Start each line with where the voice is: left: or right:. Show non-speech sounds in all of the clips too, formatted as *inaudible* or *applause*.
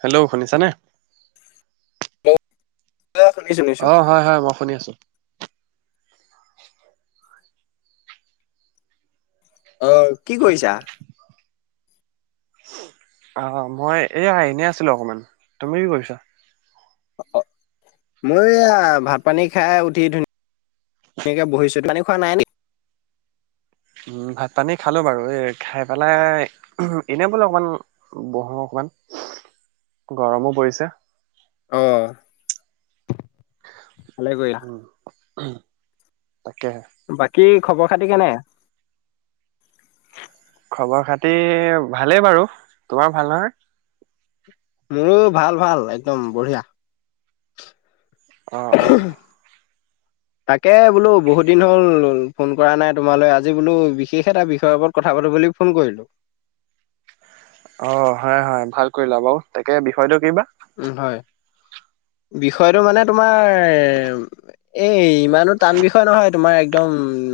right: Hello শুনিছা নে।
left: Hello. শুনিছো শুনিছো
right: অহ হয় হয় মই শুনি আছোঁ।
left: অহ কি কৰিছা।
right: অ' মই এইয়া এনে আছিলোঁ অকমান তুমি কি কৰিছা।
left: অ' মই এয়া ভাত পানী খাই উঠি ধুনীয়া। ধুনীয়াকে বহিছোঁ। পানী খোৱা নাই নে?
right: উম ভাত পানী খালো বাৰু। এই খাই পেলাই এনে বোলো অকমান বহোঁ। ইমান গৰমো পৰিছে।
left: অহ।
right: উম। তাকে।
left: বাকী খবৰ খাতি কেনে।
right: খবৰ খাতি ভালেই বাৰু তোমাৰ ভাল নহয়।
left: মোৰো ভাল ভাল একদম বঢ়িয়া।
right: অঁ অঁ।
left: তাকে বোলো বহুত দিন হ'ল ফোন কৰা নাই। তোমালৈ আজি বোলো বিশেষ এটা বিষয়ৰ ওপৰত কথা। কথা পাতো বুলি ফোন কৰিলোঁ।
right: অ হয় হয় ভাল কৰিলা বাৰু তাকে বিষয়টো কি বা।
left: উম হয়। বিষয়টো মানে তোমাৰ এই ইমানো টান বিষয় নহয় তোমাৰ একদম। একদম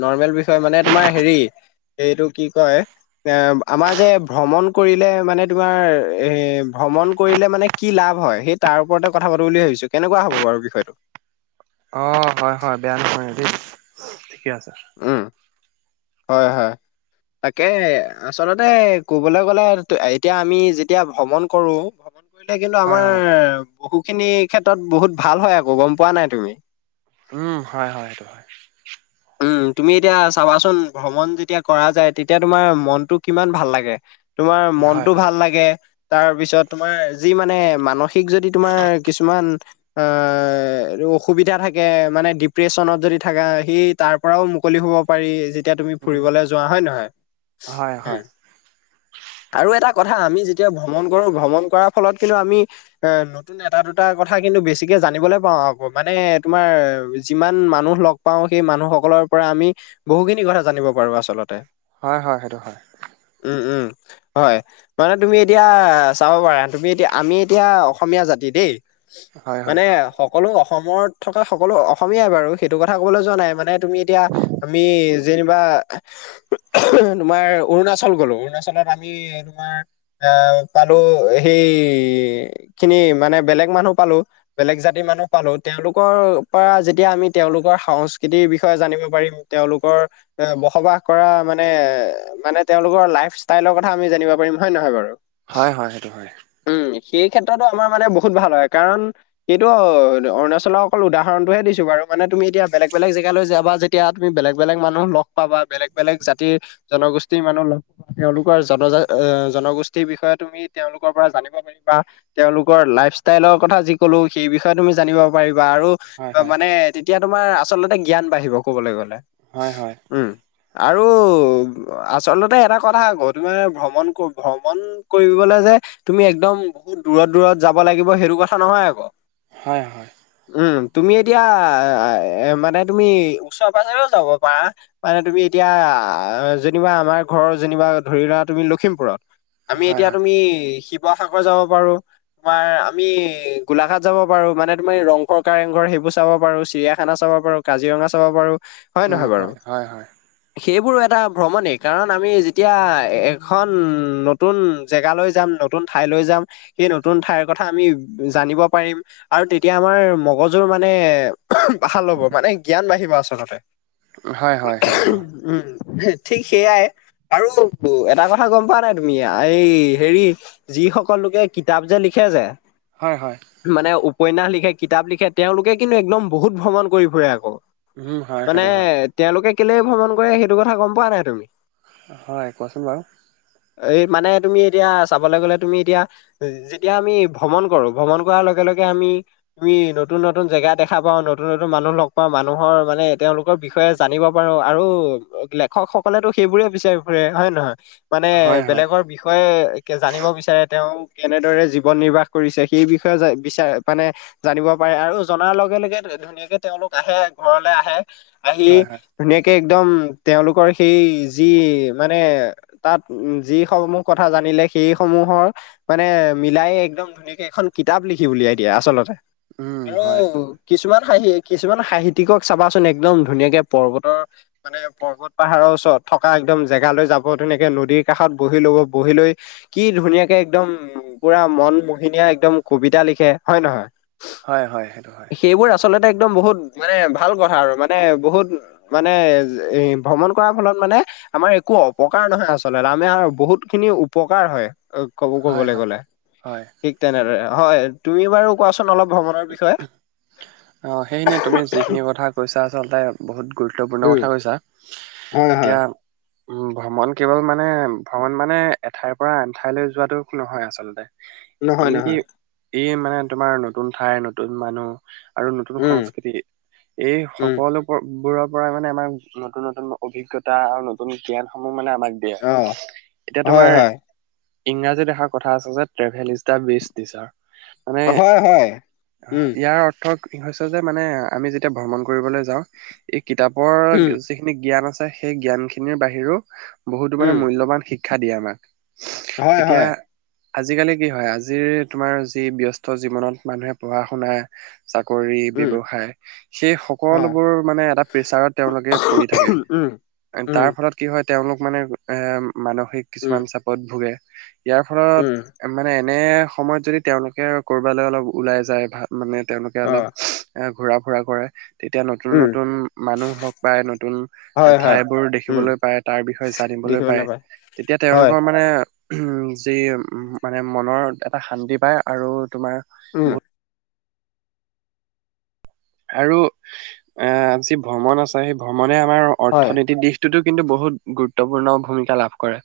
left: নৰ্মেল বিষয় মানে তোমাৰ হেৰি এইটো কি কয়। এ আমাৰ যে ভ্ৰমণ কৰিলে মানে তোমাৰ এ ভ্ৰমণ কৰিলে মানে। কি লাভ হয় সেই তাৰ ওপৰতে কথা পাতো বুলি ভাবিছোঁ। কেনেকুৱা হ'ব বাৰু বিষয়টো।
right: অ' কি আছা
left: উম হয় হয়। তাকে আচলতে কবলৈ গ'লে এতিয়া আমি যেতিয়া ভ্ৰমণ কৰো ভ্ৰমণ কৰিলে কিন্তু
right: হয়
left: আমাৰ
right: হয়
left: বহু খিনি ক্ষেত্ৰত বহুত ভাল হয় আকৌ গম পোৱা নাই তুমি?
right: উম হয় হয় সেইটো হয়।
left: উম তুমি এতিয়া চাবাচোন ভ্ৰমণ যেতিয়া কৰা যায় তেতিয়া তোমাৰ মনটো কিমান ভাল লাগে। তোমাৰ
right: হয়
left: মনতটো
right: হয়।
left: ভাল লাগে, তাৰ পিছত তোমাৰ যি মানে মানসিক যদি তোমাৰ কিছুমান এ অসুবিধা থাকে মানে ডিপ্ৰেশ্যনত যদি থাকা সেই তাৰ পৰাও মুকলি হ'ব পাৰি তুমি
right: উম
left: ফুৰিবলৈ যোৱা হয় নহয়
right: হয়
left: উ
right: হয়
left: আৰু এটা কথা আমি যেতিয়া ভ্ৰমণ কৰো ভ্ৰমণ কৰাৰ ফলত কিন্তু আমি এ নতুন এটা দুটাৰ কথা কিন্তু বেছিকে জানলৈ পাওঁ আকৌ মানে তোমাৰ যিমান মানুহ লগ পাওঁ সেই মানুহ সকলৰ পৰা আমি বহুখিনি কথা জানিব পাৰো আচলতে।
right: হয় হয় সেইটো হয়।
left: উম উম হয় মানে তুমি এতিয়া চাব পাৰা তুমি এতিয়া আমি এতিয়া অসমীয়া জাতি দেই
right: হয় হয়।
left: মানে সকলো অসমত থকা সকলো অসমীয়াই বাৰু সেইটো কথা ক'বলৈ যোৱা নাই মানে তোমি এতিয়া আমি যেনিবা তোমাৰ অৰুনাচল গ'লো, অৰুনাচল আমি তোমাৰ পালো সেই খিনি মানে বেলেগ ম মানহ পালো বেলেগ জাতিৰ মানুহ পালো তেওঁলোকৰ পৰা যেতিয়া আমি তেওঁলোকৰ সংস্কৃতিৰ বিষয় ষ জানিব পাৰিম তেওঁলোকৰ এ বসবাস কৰা মানে মানে তেওঁলোকৰ লাইফস্থাইল কথা আমি জানিবপাৰিম হয় নহয় বাৰু?
right: হয় হয় সেইটো হয়।
left: উম, সেই ক্ষেত্ৰতো আমাৰ মানে বহুত ভাল হয় কাৰণ সেইটো অৰুণাচলৰ অকল উদাহৰণতটোহে দিছো। বাৰু মানে তুমি এতিয়া বলেগ বেগ যাবা যেতিয়া তুমি বেলেগ বেলেগ মানুহ লগ পাবা, বা বেলেগ বেলেগ জাতি- জনগোষ্ঠীৰ মানুহ লগ পাব তেওঁলোকৰ জন জনগোষ্ঠীৰ বিষয়ে তুমি তেওঁলোকৰ পৰা জানিব পাৰিব তেওঁলোকৰ লাইভ ষ্টাইলৰ কথা যি ক'লো সেই বিষয়ে তুমি জানিব পাৰিবা, বা
right: হয়
left: আৰু মানে তেতিয়া তোমাৰ আচলতে জ্ঞান বাঢ়িব কবলৈ গলে।
right: হয় হয়।
left: উম আৰু আচলতে এটা কথা আকৌ তুমাৰ ভ্ৰমণ ভ্ৰমণ কৰিবলৈ যে তুমি একদম বহুত দূৰত দূৰত যাব লাগিব সেইটো কথা নহয় আ'ক।
right: হয় হয়।
left: উম তুমি এতিয়া মানে তুমি ওচৰে পাঁজৰেও যাব পাৰা মানে তুমি এতিয়া যেনিবা আমাৰ ঘৰৰ যেনিবা ধৰিলোৱা তুমি লক্ষিমপুৰত, আমি
right: হয়
left: এতিয়া
right: হয়
left: তুমি শিৱসাগৰ যাব পাৰো তোমাৰ আমি গোলাঘাট যাব পাৰো, মানে তুমাৰ ৰংঘৰ কাৰেংঘৰ সেই বোৰ চাব পাৰো, চিৰিয়াখানা চাব পাৰো, কাজিৰঙা চাব পাৰো, *unintelligible*
right: উ
left: নহয় বাৰু
right: হয় হয় হয়।
left: সেইবোৰো এটা ভ্ৰমণেই কাৰণ আমি যেতিয়া এখন নতুন জেগালৈ যাম নতুন ঠাই লৈ যাম সেই নতুন ঠাইৰ কথা আমি জানিব পাৰিম আৰু তেতিয়া আমাৰ মগজুৰ মানে ভাল হ'ব মানে জ্ঞান বাঢ়িব আচলতে।
right: হয় হয় সব।
left: উম ঠিক সেইয়াই আৰু এটা কথা গম পোৱা নাই তুমি এই হেৰি যি যি সকল লোকে কিতাপ যে লিখে যে
right: হয় হয়
left: মানে উপন্যাস লিখে, কিতাপ লিখে তেওঁলোকে কিন্তু একদম বহুত ভ্ৰমণ কৰি ফুৰে আকৌ।
right: উম হয়
left: মানে
right: সেইটো হয়
left: তেওঁলোকে কেলে ভ্ৰমণ কৰে সেইটো কথা গম পোৱা নাই তুমি?
right: হয় কোৱাচোন বাৰু?
left: এই মানে তুমি এতিয়া চাবলৈ গলে তুমি এতিয়া যেতিয়া আমি ভ্ৰমণ কৰো ভ্ৰমণ কৰাৰ লগে লগে আমি তমি নতুন নতুন জেগা দেখা পাওঁ, নুতুন, নতুন মানুহ লগ পাও মানু মানুহৰ মানে তেওঁলোকৰ বিষয়ে জানিব পাৰো আৰু লেখকসকলেতো সেইবোৰে বিচাৰি ফুৰে হয় *unintelligible* হয় নহয় মানে
right: হয় হয়
left: বেলেগৰ বিষয়ে জানিব বিচাৰে তেওঁ *inaudible* কেনেদৰে জীৱন নিৰ্বাহ কৰিছে সেই বিষয়ে বিচাৰ মানে জানিব পাৰে আৰু জনাৰ লগে-লগে *unintelligible* ধুনীয়াকে তেওঁলোক আহে ঘৰলে আহে আহি
right: হয় হয়
left: ধুনীয়াকে *unintelligible* একদম তেওঁলোকৰ সেই যি মানে তাত যিসমূহ কথা জানিলে *unintelligible* সেইসমূহৰ মানে মিলাই একদম ধুনীয়াকে এখন কিতাপ লিখি উলিয়াই দিয়ে আচলতে।
right: উম
left: আৰু
right: হয় সেইটো হয়
left: কিছুমান হাঁহি কিছুমান সাহিত্য *unintelligible* কি ক‌ওঁ চাবাচোন একদম ধুনীয়াকে পৰ্বতৰ মানে পৰ্বত-পাহাৰৰ ওচৰত থকা একদম জেগালৈ যাব। *unintelligible* ধুনীয়াকে নদীৰ কাষত বহি ল'ব বহি লৈ কি ধুনীয়াকে একদম পুৰা মন মোহিনী একদম কবিতা লিখে হয় নহয় *inaudible*
right: হয়-হয় *unintelligible*
left: সেইবোৰ আচলতে একদম বহুত মানে ভাল কথা আৰু মানে বহুত মানে এ ভ্ৰমণ কৰাৰ ফলত মানে আমাৰ একো *unintelligible* অপকাৰ নহয় আচলতে *unintelligible* আৰু বহুতখিনি উপকাৰ হয় অ কব
right: হয়
left: কবলৈ
right: হয়
left: গ'লে
right: হয়
left: ঠিক তেনেদৰে হয় তুমি বাৰু কোৱাচোন? *unintelligible* অলপ ভ্ৰমণৰ বিষয়ে *unintelligible*
right: খিনি কথা কৈছা আচলতে বহুত গুৰুত্বপূৰ্ণ
left: উম
right: কথা কৈছা
left: হয় হয়
right: এতিয়া উম ভ্ৰমণ কেৱল মানে ভ্ৰমণ মানে এঠাইৰ পৰা আন ঠাইলৈ যোৱাটো নহয় আচলতে *unintelligible* ই
left: নহয়-নহয়
right: ই মানে তোমাৰ নতুন ঠাই নতুন মানুহ *unintelligible* আৰু নতুন
left: উম
right: সংস্কৃতি এই
left: উম
right: সকলোবোৰক *unintelligible* পৰা মানে আমাৰ নতুন-নতুন অভিজ্ঞতা আৰু নতুন জ্ঞানসমূহ মানে আমাক *unintelligible* দিয়া
left: অ'
right: *unintelligible* এতিয়া
left: হয়
right: তোমাৰ
left: হয়
right: ইংৰাজীত এষাৰ কথা আছে যে travel is the best teacher *unintelligible* মানে
left: হয়-হয়
right: ইয়াৰ অৰ্থ কি হৈছে যে মানে আমি যেতিয়া ভ্ৰমণ কৰিবলৈ যাওঁ *unintelligible* কিতাপৰ
left: উম
right: যিখিনি জ্ঞান আছে সেই জ্ঞানখিনিৰ বাহিৰেও বহুতো মানে মূল্যবান শিক্ষ *unintelligible* শিক্ষা দিয়ে আমাক এতিয়া
left: হয়-হয়
right: আজিকালি কি হয় আজিৰ তোমাৰ যি ব্যস্ত জীৱনত মানুহে পঢ়া-শুনা *unintelligible* চাকৰি
left: উম
right: ব্যৱসায় সেই
left: হয়
right: সকলোবোৰ মানে এটা প্ৰেচাৰত তেওঁলোকে পৰি থাকে।
left: উম। উম
right: তাৰ ফলত কি হয় তেওঁলোক মানে এ মানসিক
left: উম
right: কিছুমান চাপত ভোগে। ইয়াৰ ফলত
left: উম
right: মানে এনে সময়ত যদি তেওঁলোকে কৰবালৈ অলপ ওলাই যায় ভাল *unintelligible* মানে তেওঁলোকে অলপ
left: অ'
right: এ *unintelligible* ঘূৰা-ফুৰা কৰে তেতিয়া
left: উম
right: নতুন-নতুন মানুহ লগ পায় নতুন
left: হয় হয়
right: ঠাই বোৰ
left: উম
right: দেখিবলৈ পায় তাৰ বিষয়ে জানি *unintelligible* *unintelligible*
left: দেখিবলৈ পায়।
right: তেতিয়া
left: হয়।
right: তেওঁলোকৰ মানে উম যি মানে মনৰ এটা শান্তি পায় আৰু তোমাৰ
left: উম,
right: বহু *unintelligible* আৰু আহ যি ভ্ৰমণ আছে সেই ভ্ৰমণে আমাৰ
left: হয়,
right: অৰ্থনীতিৰ দিশ এইটো কিন্তু বহুত গুৰুত্বপূৰ্ণ ভূমিকা লাভ কৰে।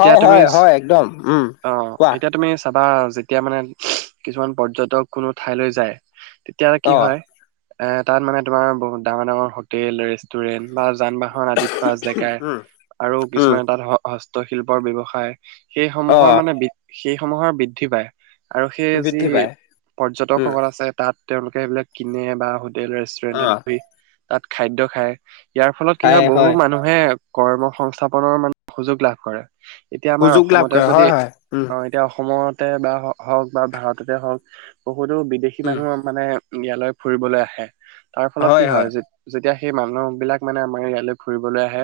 right: এতিয়া তুমি
left: হয়, হয়, একদম উম।
right: অ
left: কোৱা
right: *inaudible* এতিয়া তুমি চাব। বা যেতিয়া মানে *unintelligible* কিছুমান পৰ্যটক কোনো ঠাইলৈ যায়। তেতিয়ালে কি
left: অ',
right: হয় এ তাত মানে তোমাৰ বহুত ডাঙৰ-ডাঙৰ হোটেল, ৰেষ্টুৰেণ্ট *unintelligible* বা যান-বাহন আদি থোৱা জেগাই
left: উম,
right: আৰু
left: উম,
right: কিছুমান *unintelligible* হস্তশিল্পৰ ব্যৱসায় সেইসমূহৰ
left: অ',
right: মানে বি সেইসমূহৰ বৃদ্ধি পায় *unintelligible* আৰু সেই যি
left: বৃদ্ধি পায় উম,
right: পৰ্যটকসকল আছে তাত তেওঁলোকে সেইবিলাক কিনে বা *unintelligible* হোটেল
left: অ'।
right: ৰেষ্টুৰেন্টত *unintelligible* তাত খাদ্য খায় ইয়াৰ ফলত কি হয় বহু মানুহে কৰ্ম সংস্থাপনৰ মানে সুযোগ লাভ কৰে। এতিয়া আমাৰ
left: সুযোগ লাভ
right: অসমতে
left: কৰে
right: যদি
left: হয়, হয়, উম,
right: অ' এতিয়া অসমত *inaudible* বা হওক বা ভাৰততে হওক বহুতো বিদেশী
left: উম,
right: মানুহ মানে ইয়ালৈ *unintelligible* ফুৰিবলৈ আহে তাৰ ফলত কি হয়, যেতিয়া সেই মানুহ বিলাক মানে আমাৰ ইয়ালৈ ফুৰিবলৈ আহে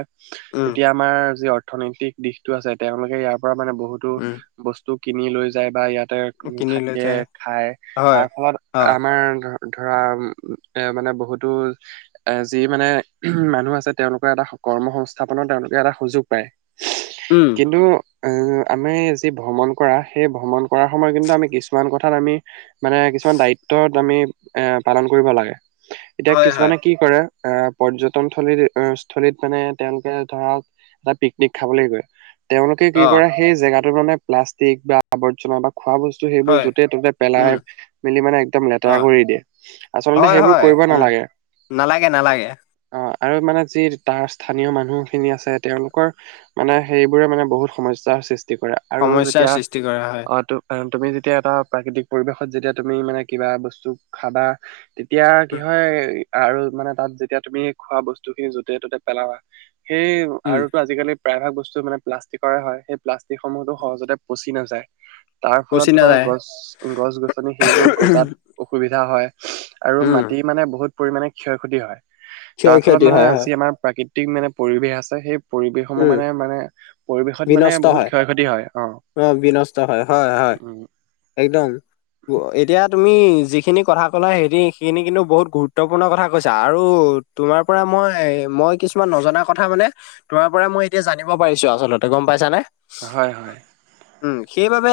left: উম,
right: তেতিয়া আমাৰ যি অৰ্থনৈতিক দিশটো আছে। তেওঁলোকে ইয়াৰ পৰা মানে বহুতো
left: উম।
right: বস্তু কিনি লৈ যায় বা ইয়াতে
left: কিনি লৈ
right: থাকে
left: যায়
right: খায়।
left: হয়,
right: তাৰ ফলত
left: অ',
right: আমাৰ ধৰা এ মানে বহুতো এ যি মানে মানুহ আছে তেওঁলোকৰ এটা স কৰ্ম সংস্থাপনৰ তেওঁলোকে এটা সুযোগ পায়।
left: উম,
right: কিন্তু এ
left: *inaudible*
right: আমি যি ভ্ৰমণ কৰা সেই ভ্ৰমণ কৰাৰ সময়ত কিন্তু আমি কিছুমান কথাত আমি মানে কিছুমান দায়ি ত্ব আমি এ পালন কৰিব লাগে। এতিয়া
left: হয়, হয়,
right: কিছুমানে কি কৰে আহ পৰ্যটন থলী স্থলীত মানে তেওঁলোকে ধৰা এটা পিকনিক খাবলৈ গৈ তেওঁলোকে কি
left: অ',
right: কৰে সেই জেগাটোত মানে প্লাষ্টিক বা আৱৰ্জনা বা খোৱা বস্তু সেইবোৰ
left: হয়,
right: য'তে ত'তে
left: উম,
right: পেলাই মেলি মানে একদম লেতেৰা
left: অ',
right: কৰি আচলতে
left: হয়,
right: সেইবোৰ
left: হয়,
right: কৰিব
left: উম,
right: নালাগে।
left: নালাগে, নালাগে
right: অ'। আৰু মানে যি তাৰ স্থানীয় মানুহখিনি আছে তেওঁলোকৰ মানে সেইবোৰে মানে বহুত সমস্যাৰ সৃষ্টি কৰা আৰু
left: সমস্যাৰ
right: যেতিয়া
left: সৃষ্টি কৰা হয়।
right: অ' ত তুমি যে তেতিয়া এটা প্ৰাকৃতিক পৰিৱেশত যেতিয়া তুমি মানে কিবা বস্তু খাবা এতিয়া কি
left: উম,
right: হয় আৰু মানে তাত যেতিয়া তুমি খোৱা বস্তু খিনি য'তে ত'তে পেলাবা সেই
left: উম,
right: আৰুতো আজিকালি প্ৰায়ভাগ বস্তু মানে প্লাষ্টিকৰে হয় সেই প্লাষ্টিকসমূহতো সহজতে পচি নাযায়। তাৰ ফলত
left: পচি
right: তোমাৰ
left: নাযায়
right: গছ গছ- গছনি সেইবোৰ গজাত অসুবিধা হয়। আৰু
left: উম,
right: মাটি মানে বহুত পৰিমণে ক্ষয় ক্ষতি হয়। তাৰ
left: ক্ষয়
right: ফলত
left: ক্ষতি
right: মানে
left: হয়,
right: আজি
left: হয়,
right: আমাৰ প্ৰাকৃতি মানে পৰিৱেশ আছে সেই পৰিৱেশসমূহ
left: উম,
right: মানে মানে পৰিৱেশত মানে
left: বিনষ্ট
right: বহুত
left: হয়।
right: ক্ষয় ক্ষতি হয়।
left: অ' বিনষ্ট হয়, হয় হয়
right: উম
left: একদম এতিয়া তুমি যিখিনি কথা কলা সেইখিনি কিন্তু বহুত গুৰুত্বপূৰ্ণ কথা কৈছা আৰু তোমাৰ পৰাই মই মই কিছুমান নজনা কথা মানে তোমাৰ পৰা মই এতিয়া জানিব পাৰিছো আচলতে। গম পাইছা নে?
right: হয় হয়।
left: সেইবাবে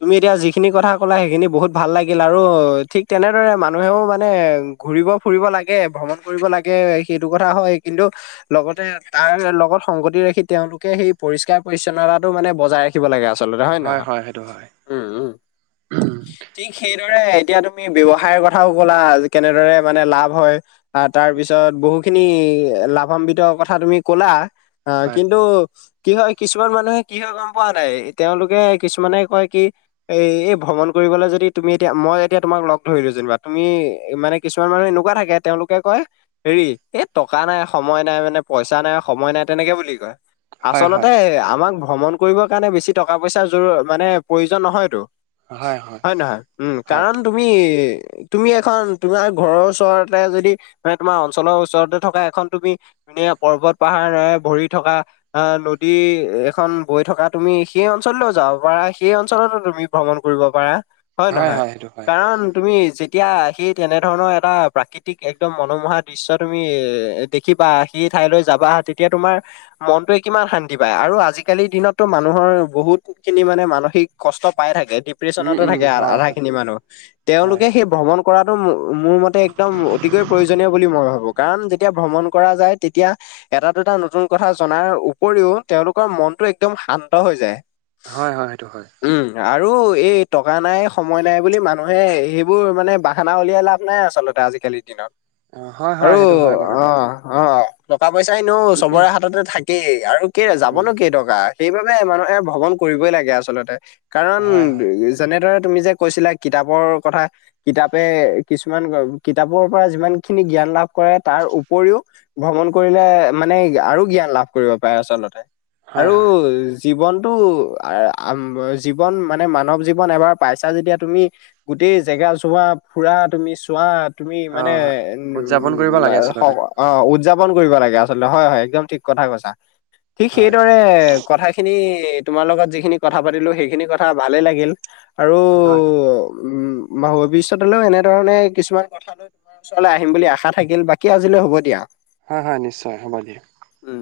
left: তুমি এতিয়া যিখিনি কথা কলা সেইখিনি বহুত ভাল লাগিল আৰু ঠিক তেনেদৰে মানুহে মানে ঘুৰিব ফুৰিব লাগে ভ্ৰমণ কৰিব লাগে। সেইটো কথা হয়, কিন্তু লগতে তাৰ লগত সংগতি ৰাখি তেওঁলোকে সেই পৰিষ্কাৰ পৰি্ছন্নতাটো মানে বজাই ৰাখি ব লাগে আচলতে হয় নহয়? উ উ ঠিক সেই দৰে এতিয়া তুমি ব্যৱসায়ৰ কথাও ক'লা কেনেদৰে মানে লাভ হয় আহ তাৰ পিছত ব বহু খিনি লাভান্বিত কথা তুমি কলা, আহ
right: হয়
left: কিন্তু কি হয় কিছুমান মানুহে কি হয় গম পোৱা নাই তেওঁলোকে কিছুমানে কয় কি এই এই ভ্ৰমণ কৰি লে যদি তুমি এতিয়া মই এতিয়া তোমাক লগ ধৰিলো যেনিবা, তুমি মানে কিছুমান মানুহ এনেকুৱা থাকে তেওঁলোকে কয় হেৰি এই টকা নাই সময় নাই মানে পইচা নাই সময় নাই তেনেকে বুলি কয়।
right: হয়
left: আচলতে
right: হয়
left: আমাক ভ্ৰমণ কৰিবৰ কাৰণে বেছি টকা পইচাৰ জ মানে প্ৰয়োজন নহয়তো। হয় নহয়? উম
right: হয়
left: কাৰণ তুমি তুমি এখন তোমাৰ ঘৰৰ ওচৰতে যদি মান তোমাৰ অঞ্চলৰ ওচৰতে থকা এখন তুমি মানে পৰ্বত পাহাৰেৰে ভৰি থকা আ নদী এখন বৈ থকা তুমি সেই অঞ্চললৈও যাব পাৰা সেই অঞ্চলতো তুমি ভ্ৰমণ কৰি কৰিব পাৰা হয় নহয়? কাৰণ তুমি যে তিয়া সেই তেনেধৰণৰ এটা প্ৰাকৃতিক একদম মনোমোহা দৃশ্য তুমি এ দেখিবা, সেই ঠাইলৈ যাবা তেতিয়া তোমাৰ মনটোৱে কিমান শান্তি পায় আৰু আজিকালিৰ দিনত ত' মানুহৰ বহুতখিনি মানে মানসিক কষ্ট পাই থাকে।
right: উম
left: ডিপ্ৰেশচনতে
right: উম
left: থাকে
right: হয়
left: আধা
right: হয়
left: খিনি মানুহ
right: হয়
left: তেওঁলোকে সেই ভ্ৰমণ কৰাটো মোৰ মতে একদম অতিকৈ প্ৰয়োজনীয় বুলি মই ভাবো কাৰণ যেতিয়া ভ্ৰমণ কৰা যায় তেতিয়া এটা দুটা নতুন কথা জনাৰ উপৰিও তেওঁলোকৰ মনতটো একদম শান্ত হৈ যায়।
right: হয় হয় সেইটো হয়।
left: উম আৰু এই টকা নাই সময় নাই বুলি মানুহে সেইবোৰ মানে বাহানা উলিয়াই লাভ নাই আচলতে আজিকালি। আজিকালিৰ দিনত
right: অ হয় হয়
left: আৰু
right: সেইটো হয় বাৰু দেই
left: অঁ অঁ। টকা পইচাই নো চবৰে হাততে থাকেই আৰু কেই যাব
right: উম
left: নো কেই টকা। সেইবাবে মানুহে ভ্ৰমণ কৰিবই লাগে আচলতে কাৰণ
right: হয় হয়
left: যেনেদৰে তুমি যে কৈছিলা কিতাপৰ কথা কিতাপে কিছুমান কিতাপৰ পৰা যিমান খিনি জ্ঞান লাভ কৰে তাৰ উপৰিও ভ্ৰমণ কৰিলে মানে আৰু জ্ঞান লাভ কৰিব। পায় আচলতে আৰু
right: হয় হয়
left: জীৱনটো আৰ উম জীৱন মানে মানৱ জীৱন এবাৰ পাইছা যেতিয়া তুমি গো গেই জেগা চোৱা ফুৰা তুমি চোৱাত তুমি
right: অ
left: মানে
right: উদযাপন কৰিব লাগে
left: উ
right: আচলতে
left: অ উদযাপ ন কৰিব লাগে আচলতে হয় একদম ঠিক কথা কৈছা। ঠিক
right: হয়
left: সেইদৰে কথাখিনি দ তোমাৰ লগত যিখিনি কথা পাতিলো সেইখিনি কথা ভালে লাগিল। আৰু
right: হয় হয়।
left: উম বা ভৱিষ্যতলৈও এনেধৰণে কিছুমান কথা লৈ ওচৰলৈ আহিম বুলি আশা থাকিল বাকী আজিলৈ হ'ব দিয়া।
right: হয় হয় নিশ্চয় হ'ব দিয়া।
left: উম